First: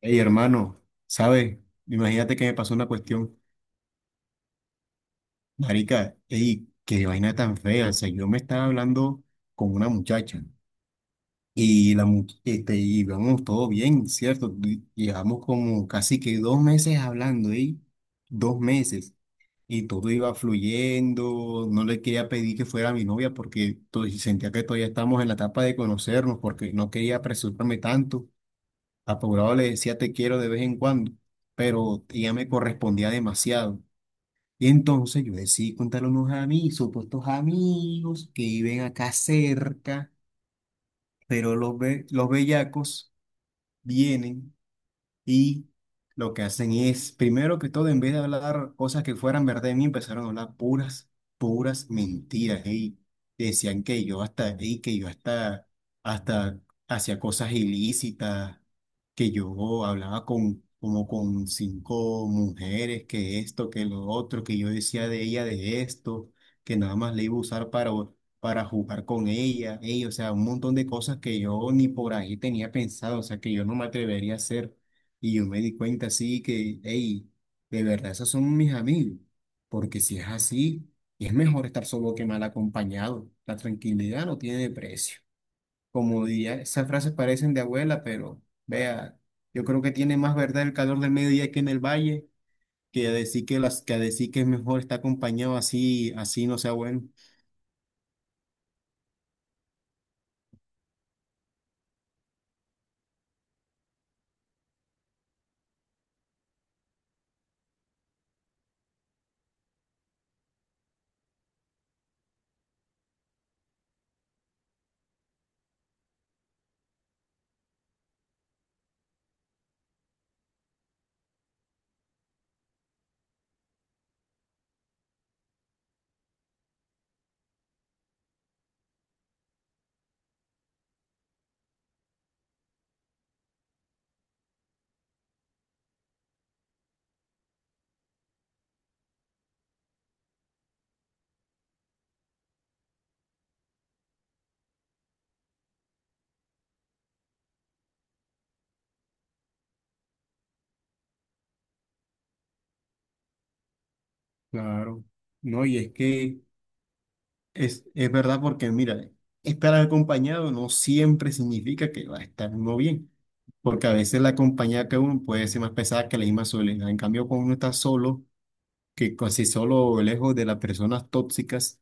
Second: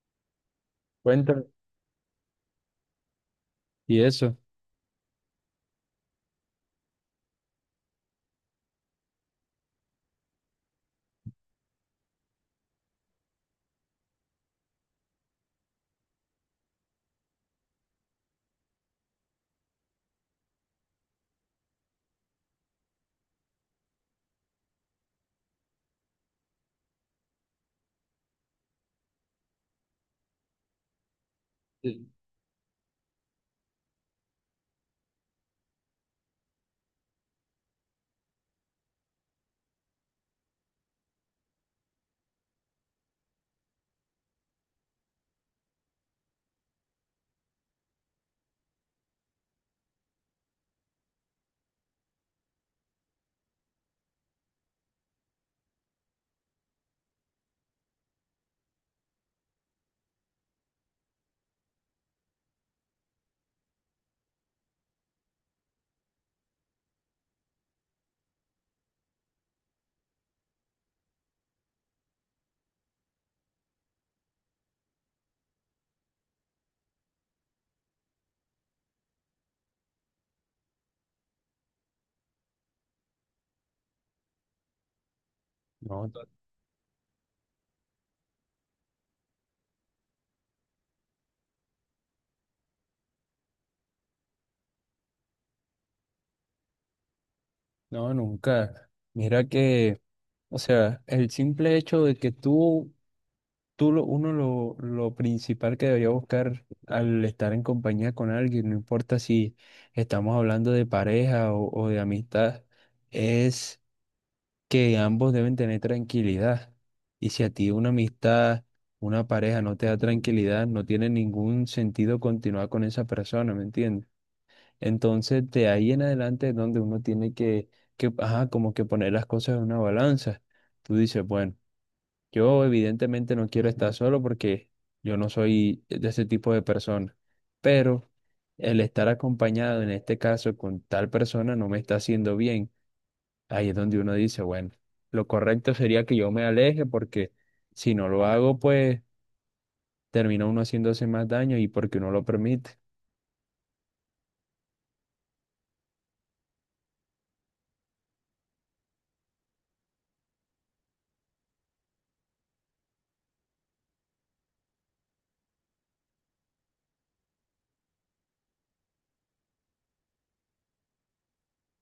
Ey, hermano, Cuéntame. ¿sabe? Imagínate que me pasó una cuestión. Y eso. Marica, ey, qué vaina tan fea. O sea, yo me estaba hablando con una muchacha y y íbamos todo bien, ¿cierto? Llevamos como casi que dos meses hablando, ey, dos meses. Y todo iba fluyendo, no le quería pedir que fuera mi novia porque sentía que todavía estamos en la etapa de conocernos, porque no quería apresurarme tanto. Apurado le decía te quiero de vez en cuando, pero Sí. ella me correspondía demasiado. Y entonces yo decidí contarle a unos amigos, supuestos amigos que viven acá cerca, pero los bellacos vienen y lo que hacen es, primero que todo, en vez de hablar cosas que fueran verdad de mí, empezaron a hablar puras mentiras. Y decían que yo hasta, y que yo hasta hacía cosas ilícitas, que yo hablaba con, como con cinco mujeres, que esto, que lo otro, que yo decía de ella de esto, que nada más le iba a usar para jugar con ella. Ey, o sea, un montón de cosas que yo ni por ahí tenía pensado, o sea, que yo no me atrevería a hacer. Y yo me di cuenta así que, hey, de verdad, esos son mis amigos. Porque si es así, es mejor estar solo que mal acompañado. La tranquilidad no tiene precio. No, Como to- diría, esas frases parecen de abuela, pero vea, yo creo que tiene más verdad el calor del mediodía aquí en el valle que a decir que a decir que es mejor estar acompañado así, así no sea bueno. no, nunca. Mira que, o sea, el simple hecho de que uno lo principal que debería buscar al estar en compañía con alguien, no importa si estamos hablando de pareja o de amistad, es que ambos deben tener tranquilidad. Y si a ti una amistad, una pareja no te da tranquilidad, no tiene ningún sentido continuar con esa persona, ¿me entiendes? Entonces, de ahí en adelante es donde uno tiene que, ajá, como que poner las cosas en una balanza. Tú dices, bueno, yo evidentemente no quiero estar solo porque yo no soy de ese tipo de persona, pero el estar acompañado en este caso con tal persona no me está haciendo bien. Ahí es donde uno dice, bueno, lo correcto sería que yo me aleje porque si no lo hago, pues termina uno haciéndose más daño y porque no lo permite. Claro. No, y es que es verdad porque, mira, estar acompañado no siempre significa que va a estar uno bien, porque a veces la compañía que uno puede ser más pesada que la misma soledad. En cambio, cuando uno está solo, que si solo lejos de las personas tóxicas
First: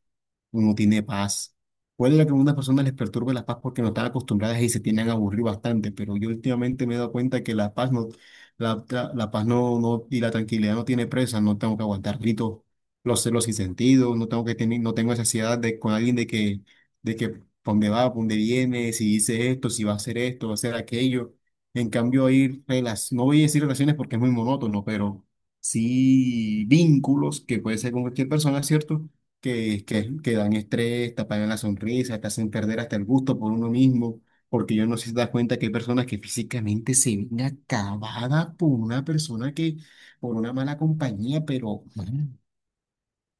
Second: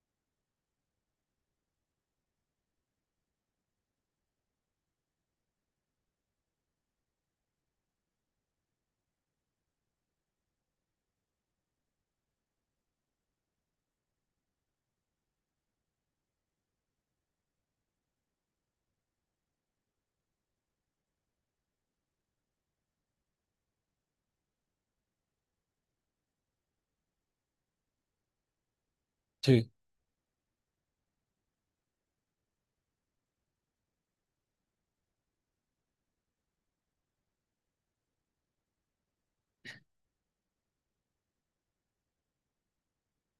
uno tiene paz. Puede que a algunas personas les perturbe la paz porque no están acostumbradas y se tienen a aburrir bastante, pero yo últimamente me he dado cuenta que la paz y la tranquilidad no tiene presa, no tengo que aguantar gritos, los celos sin sentido, no tengo que tener, no tengo esa ansiedad de con alguien de que pa' dónde va, pa' dónde viene, si dice esto, si va a hacer esto, va a hacer aquello. En cambio, hay relaciones, no voy a decir relaciones porque es muy monótono, pero sí vínculos que puede ser con cualquier persona, ¿cierto? Sí. Que dan estrés, te apagan la sonrisa, te hacen perder hasta el gusto por uno mismo, porque yo no sé si te das cuenta que hay personas que físicamente se ven acabadas por una por una mala compañía, pero man,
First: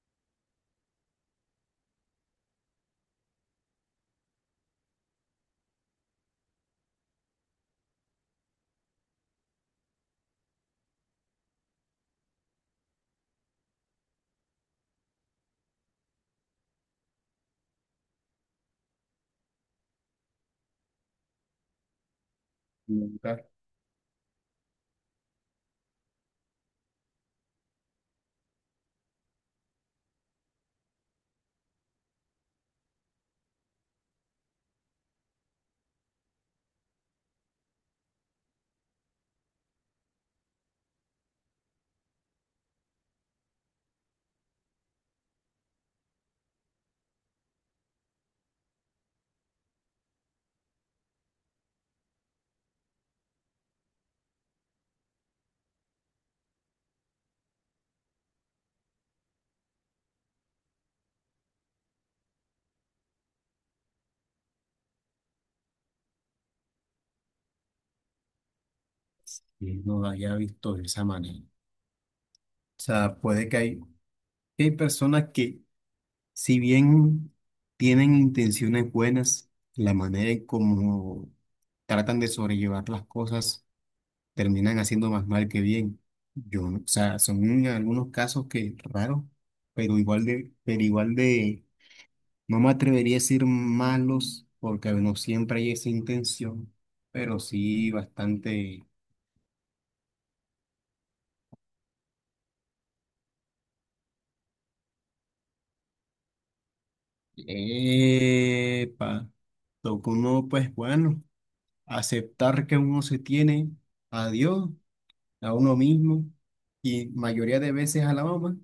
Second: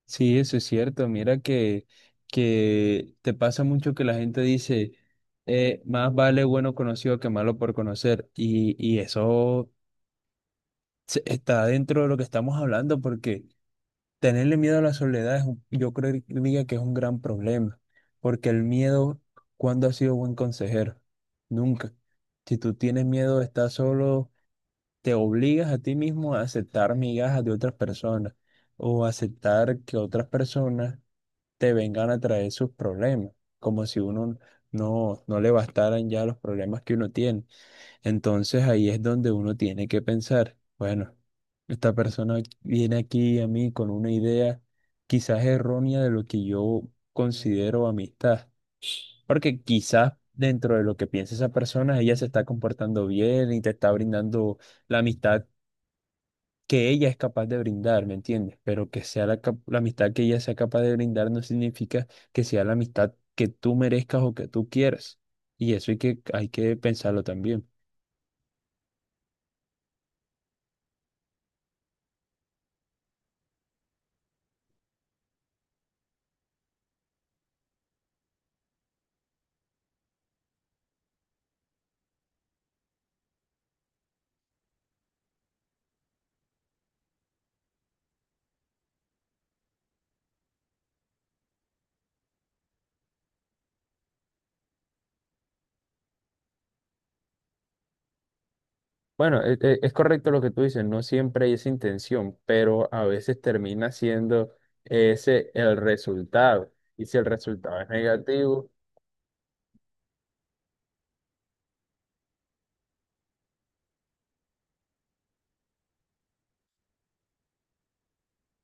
Sí, eso es cierto. Mira que te pasa mucho que la gente dice, más vale bueno conocido que malo por conocer. Y eso está dentro de lo que estamos hablando, porque tenerle miedo a la soledad yo creo que es un gran problema, porque el miedo, ¿cuándo ha sido buen consejero? Nunca. Si tú tienes miedo de nunca estar solo, te obligas a ti mismo a aceptar migajas de otras personas o aceptar que otras personas te vengan a traer sus problemas, como si uno no le bastaran ya los problemas que uno tiene. Entonces ahí es donde uno tiene que pensar, bueno, esta persona viene aquí a mí con una idea quizás errónea de lo que yo considero amistad, porque quizás dentro de lo que piensa esa persona, ella se está comportando bien y te está brindando la amistad que ella es capaz de brindar, ¿me entiendes? Pero que sea la amistad que ella sea capaz de brindar no significa que sea la amistad que tú merezcas o que tú quieras. Y eso hay que pensarlo también. que no haya visto de esa manera. O sea, puede que hay personas que, si bien tienen intenciones buenas, la manera en cómo tratan de sobrellevar las cosas terminan haciendo más mal que bien. Yo, no- O sea, son algunos casos que raros, pero igual de, no me atrevería a decir malos, porque no siempre hay esa intención, pero sí bastante. Bueno, es correcto lo que tú dices, no siempre hay esa intención, pero a veces termina siendo ese el resultado. Y si el resultado es negativo, Epa, toca uno, pues bueno, aceptar que uno se tiene a Dios, a uno mismo, y mayoría de veces a la mamá.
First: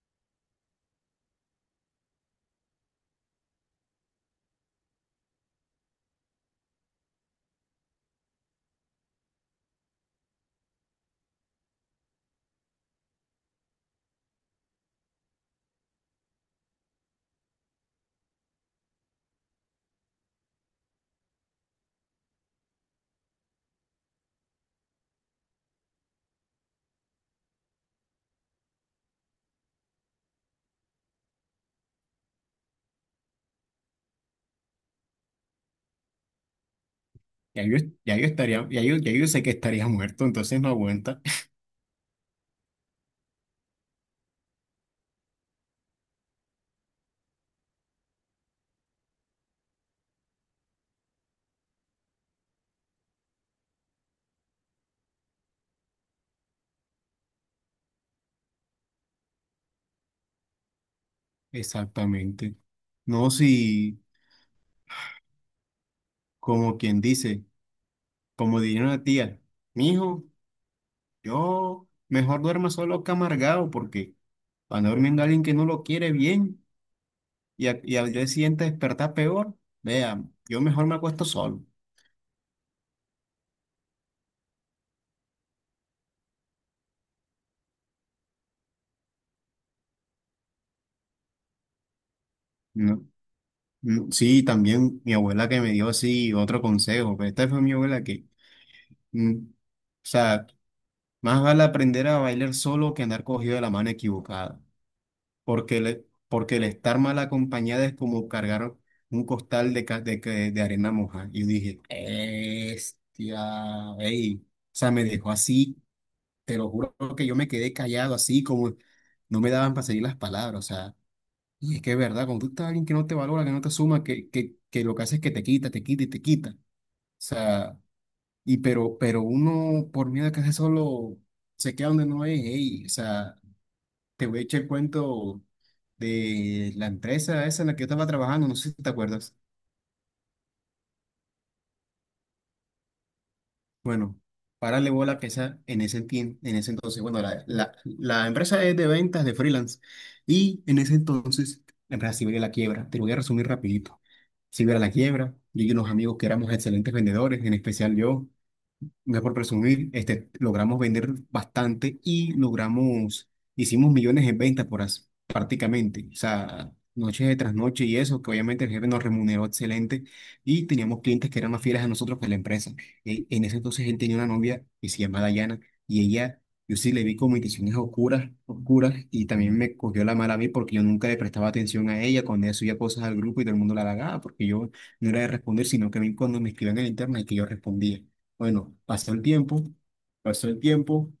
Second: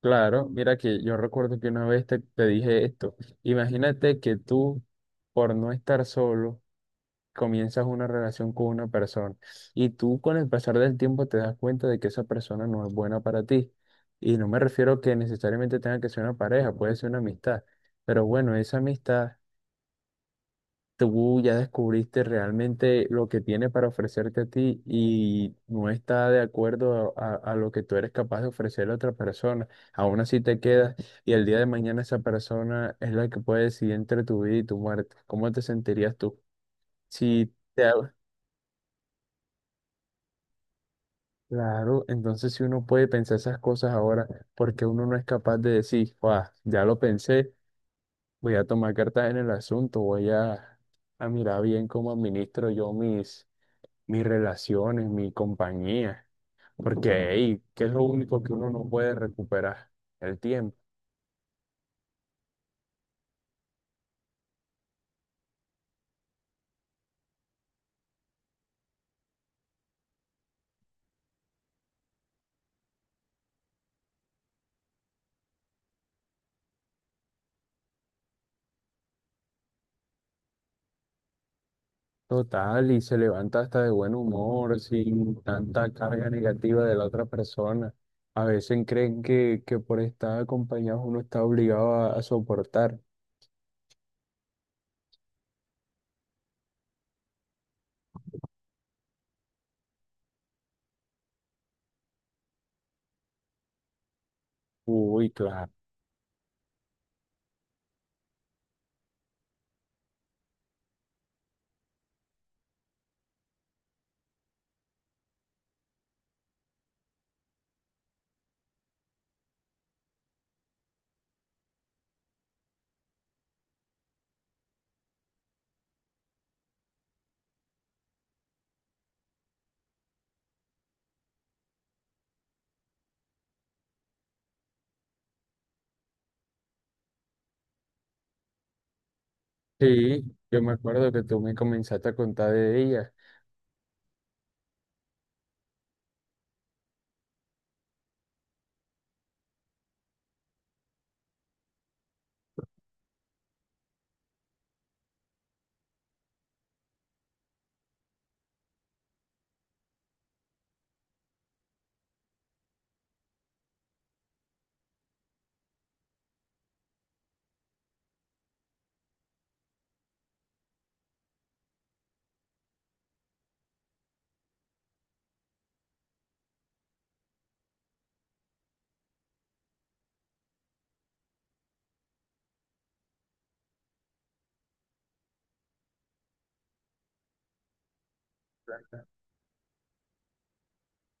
claro, mira que yo recuerdo que una vez te dije esto, imagínate que tú, por no estar solo, comienzas una relación con una persona y tú con el pasar del tiempo te das cuenta de que esa persona no es buena para ti. Y no me refiero que necesariamente tenga que ser una pareja, puede ser una amistad, pero bueno, esa amistad tú ya descubriste realmente lo que tiene para ofrecerte a ti y no está de acuerdo a lo que tú eres capaz de ofrecerle a otra persona. Aún así te quedas y el día de mañana esa persona es la que puede decidir entre tu vida y tu muerte. ¿Cómo te sentirías tú? Si Ya yo, te... ya yo estaría, ya yo, ya yo sé que estaría muerto, entonces no aguanta. Claro, entonces si uno puede pensar esas cosas ahora, porque uno no es capaz de decir, "Guau, ya lo pensé, voy a tomar cartas en el asunto, a mirar bien cómo administro yo mis relaciones, mi compañía, porque hey, ¿qué es lo único que uno no puede recuperar? El tiempo. Exactamente. No, si, como quien dice, como diría una tía, mijo, yo mejor duerma solo que amargado, porque cuando durmiendo alguien que no lo quiere bien y al día siguiente despertar peor, vea, yo mejor me acuesto solo, Total, y se levanta hasta de buen humor, sin tanta carga negativa de la otra persona. A veces creen que por estar acompañados uno está obligado a ¿no? soportar. Mm, sí, también mi abuela que me dio así otro consejo, pero esta fue mi abuela que, o sea, más vale aprender a bailar solo que andar cogido de la mano equivocada. Uy, claro. Porque el estar mal acompañada es como cargar un costal de, ca- de, que- de arena moja. Y yo dije, bestia, ey. O sea, me dejó así, te lo juro que yo me quedé callado así, como no me daban para seguir las palabras, o sea. Y es que es verdad, cuando tú estás alguien que no te valora, que no te suma, que lo que hace es que te quita y te quita. O sea, pero uno por miedo a que se solo se queda donde no es, ey, o sea. Te voy a echar el cuento de la empresa esa en la que yo estaba trabajando, no sé si te acuerdas. Sí, yo me acuerdo que tú me comenzaste a contar de ella. Bueno, párale bola que esa en en ese entonces, bueno, la empresa es de ventas de freelance y en ese entonces la empresa sí veía la quiebra. Te lo voy a resumir rapidito. Sí veía la quiebra, yo y unos amigos que éramos excelentes vendedores, en especial yo. No es por presumir, este, logramos vender bastante y logramos, hicimos millones en ventas por prácticamente, o sea, noche tras noche y eso, que obviamente el jefe nos remuneró excelente y teníamos clientes que eran más fieles a nosotros que a la empresa. En ese entonces él tenía una novia que se llamaba Dayana y ella, yo sí le vi como intenciones oscuras, oscuras, y también me cogió la mala a mí porque yo nunca le prestaba atención a ella cuando ella subía cosas al grupo y todo el mundo la halagaba porque yo no era de responder, sino que a mí cuando me escribían en el internet que yo respondía. Bueno, pasó el tiempo, pasó el tiempo.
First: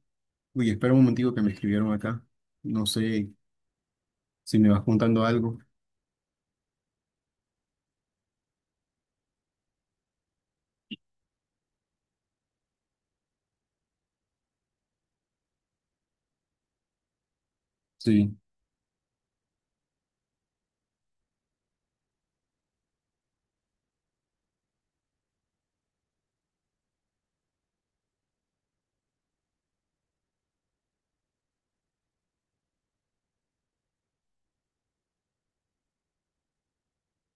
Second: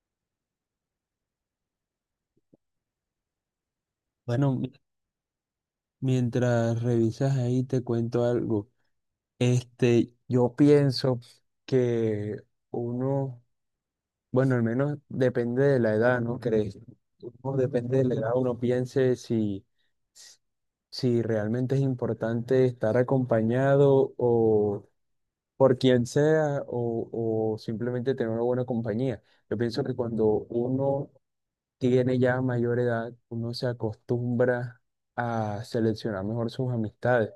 Uy, espera un momentico que me escribieron acá. No sé Bueno, si me mi- vas contando algo. Mientras revisas ahí te cuento algo. Este, yo pienso que uno, bueno, al menos depende de la edad, ¿no crees? Uno depende de la edad, Sí, uno piense si realmente es importante estar acompañado o por quien sea o simplemente tener una buena compañía. Yo pienso que cuando uno tiene ya mayor edad, uno se acostumbra a seleccionar mejor sus amistades.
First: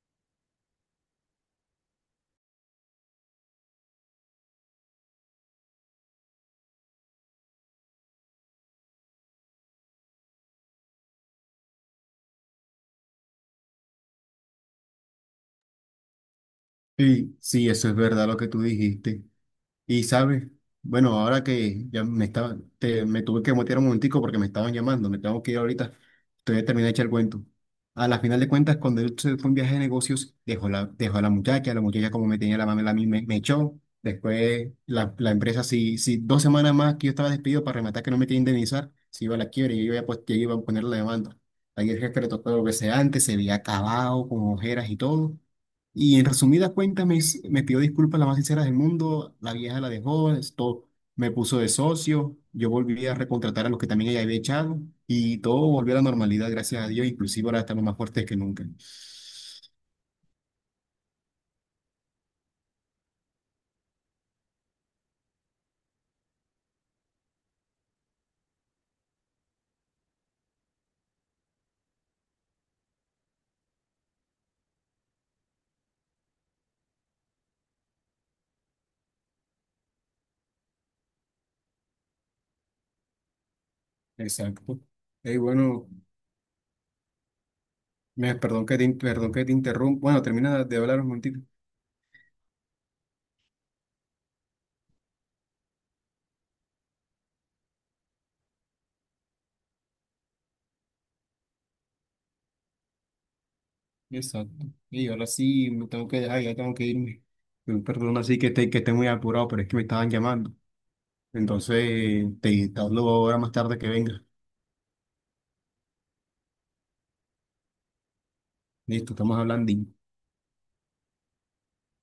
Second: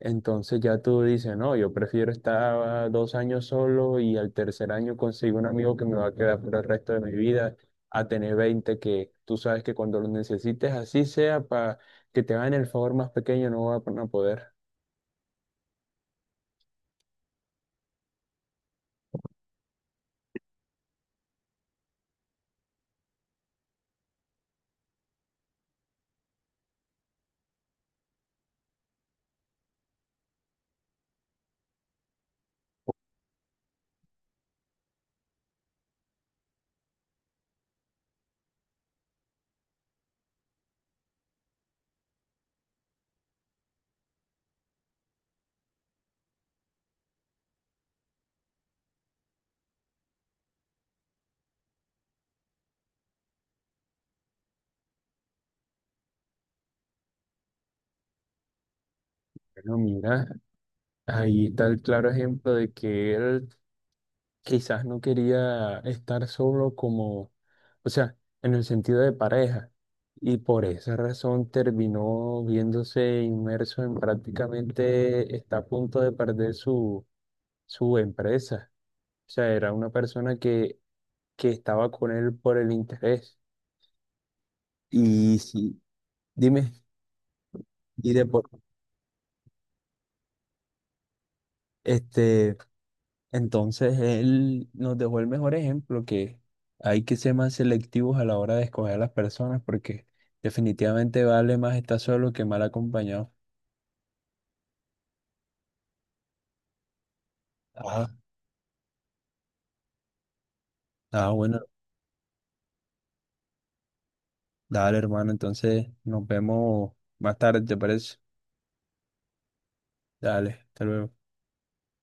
Entonces ya tú dices, no, yo prefiero estar 2 años solo y al 3.er año consigo un amigo que me va a quedar por el resto de mi vida, a tener 20 que tú sabes que cuando lo necesites, así sea, para que te hagan el favor más pequeño, no van a poder. sí, sí, eso es verdad lo que tú dijiste. Y sabes, bueno, ahora que ya me me tuve que mutear un momentico porque me estaban llamando, me tengo que ir ahorita. Entonces termina hecha el cuento. A la final de cuentas, cuando él se fue un viaje de negocios, dejó a la muchacha como me tenía la mamá, me echó. Después la empresa, si dos semanas más que yo estaba despedido para rematar que no me quería indemnizar, se iba a la quiebra y yo yo iba a poner la demanda. Ahí el jefe le tocó lo que sea antes, se veía acabado, con ojeras y todo. Y en resumidas cuentas me pidió disculpas las más sinceras del mundo, la vieja la dejó, es todo, me puso de socio, yo volví a recontratar a los que también ella había echado y todo volvió a la normalidad, gracias a Dios, inclusive ahora estamos más fuertes que nunca. Pero mira, ahí está el claro ejemplo de que él quizás no quería estar solo como, o sea, en el sentido de pareja. Y por esa razón terminó viéndose inmerso en prácticamente, está a punto de perder su empresa. O sea, era una persona que estaba con él por el interés. Exacto. Y Ey, sí, bueno, dime, y de me, por, perdón que te, in- perdón que te interrumpa. Bueno, termina de hablar un momentito. este, entonces él nos dejó el mejor ejemplo que hay que ser más selectivos a la hora de escoger a las personas porque definitivamente vale más estar solo que mal acompañado. Exacto. Y ahora sí me tengo que dejar, ya tengo que irme. Ah, Perdón, así que esté muy apurado, pero es que me estaban llamando. ah, bueno, Entonces, te hablo ahora más tarde que venga. dale hermano, entonces nos vemos más tarde, ¿te parece? Listo, estamos hablando. Dale, hasta luego.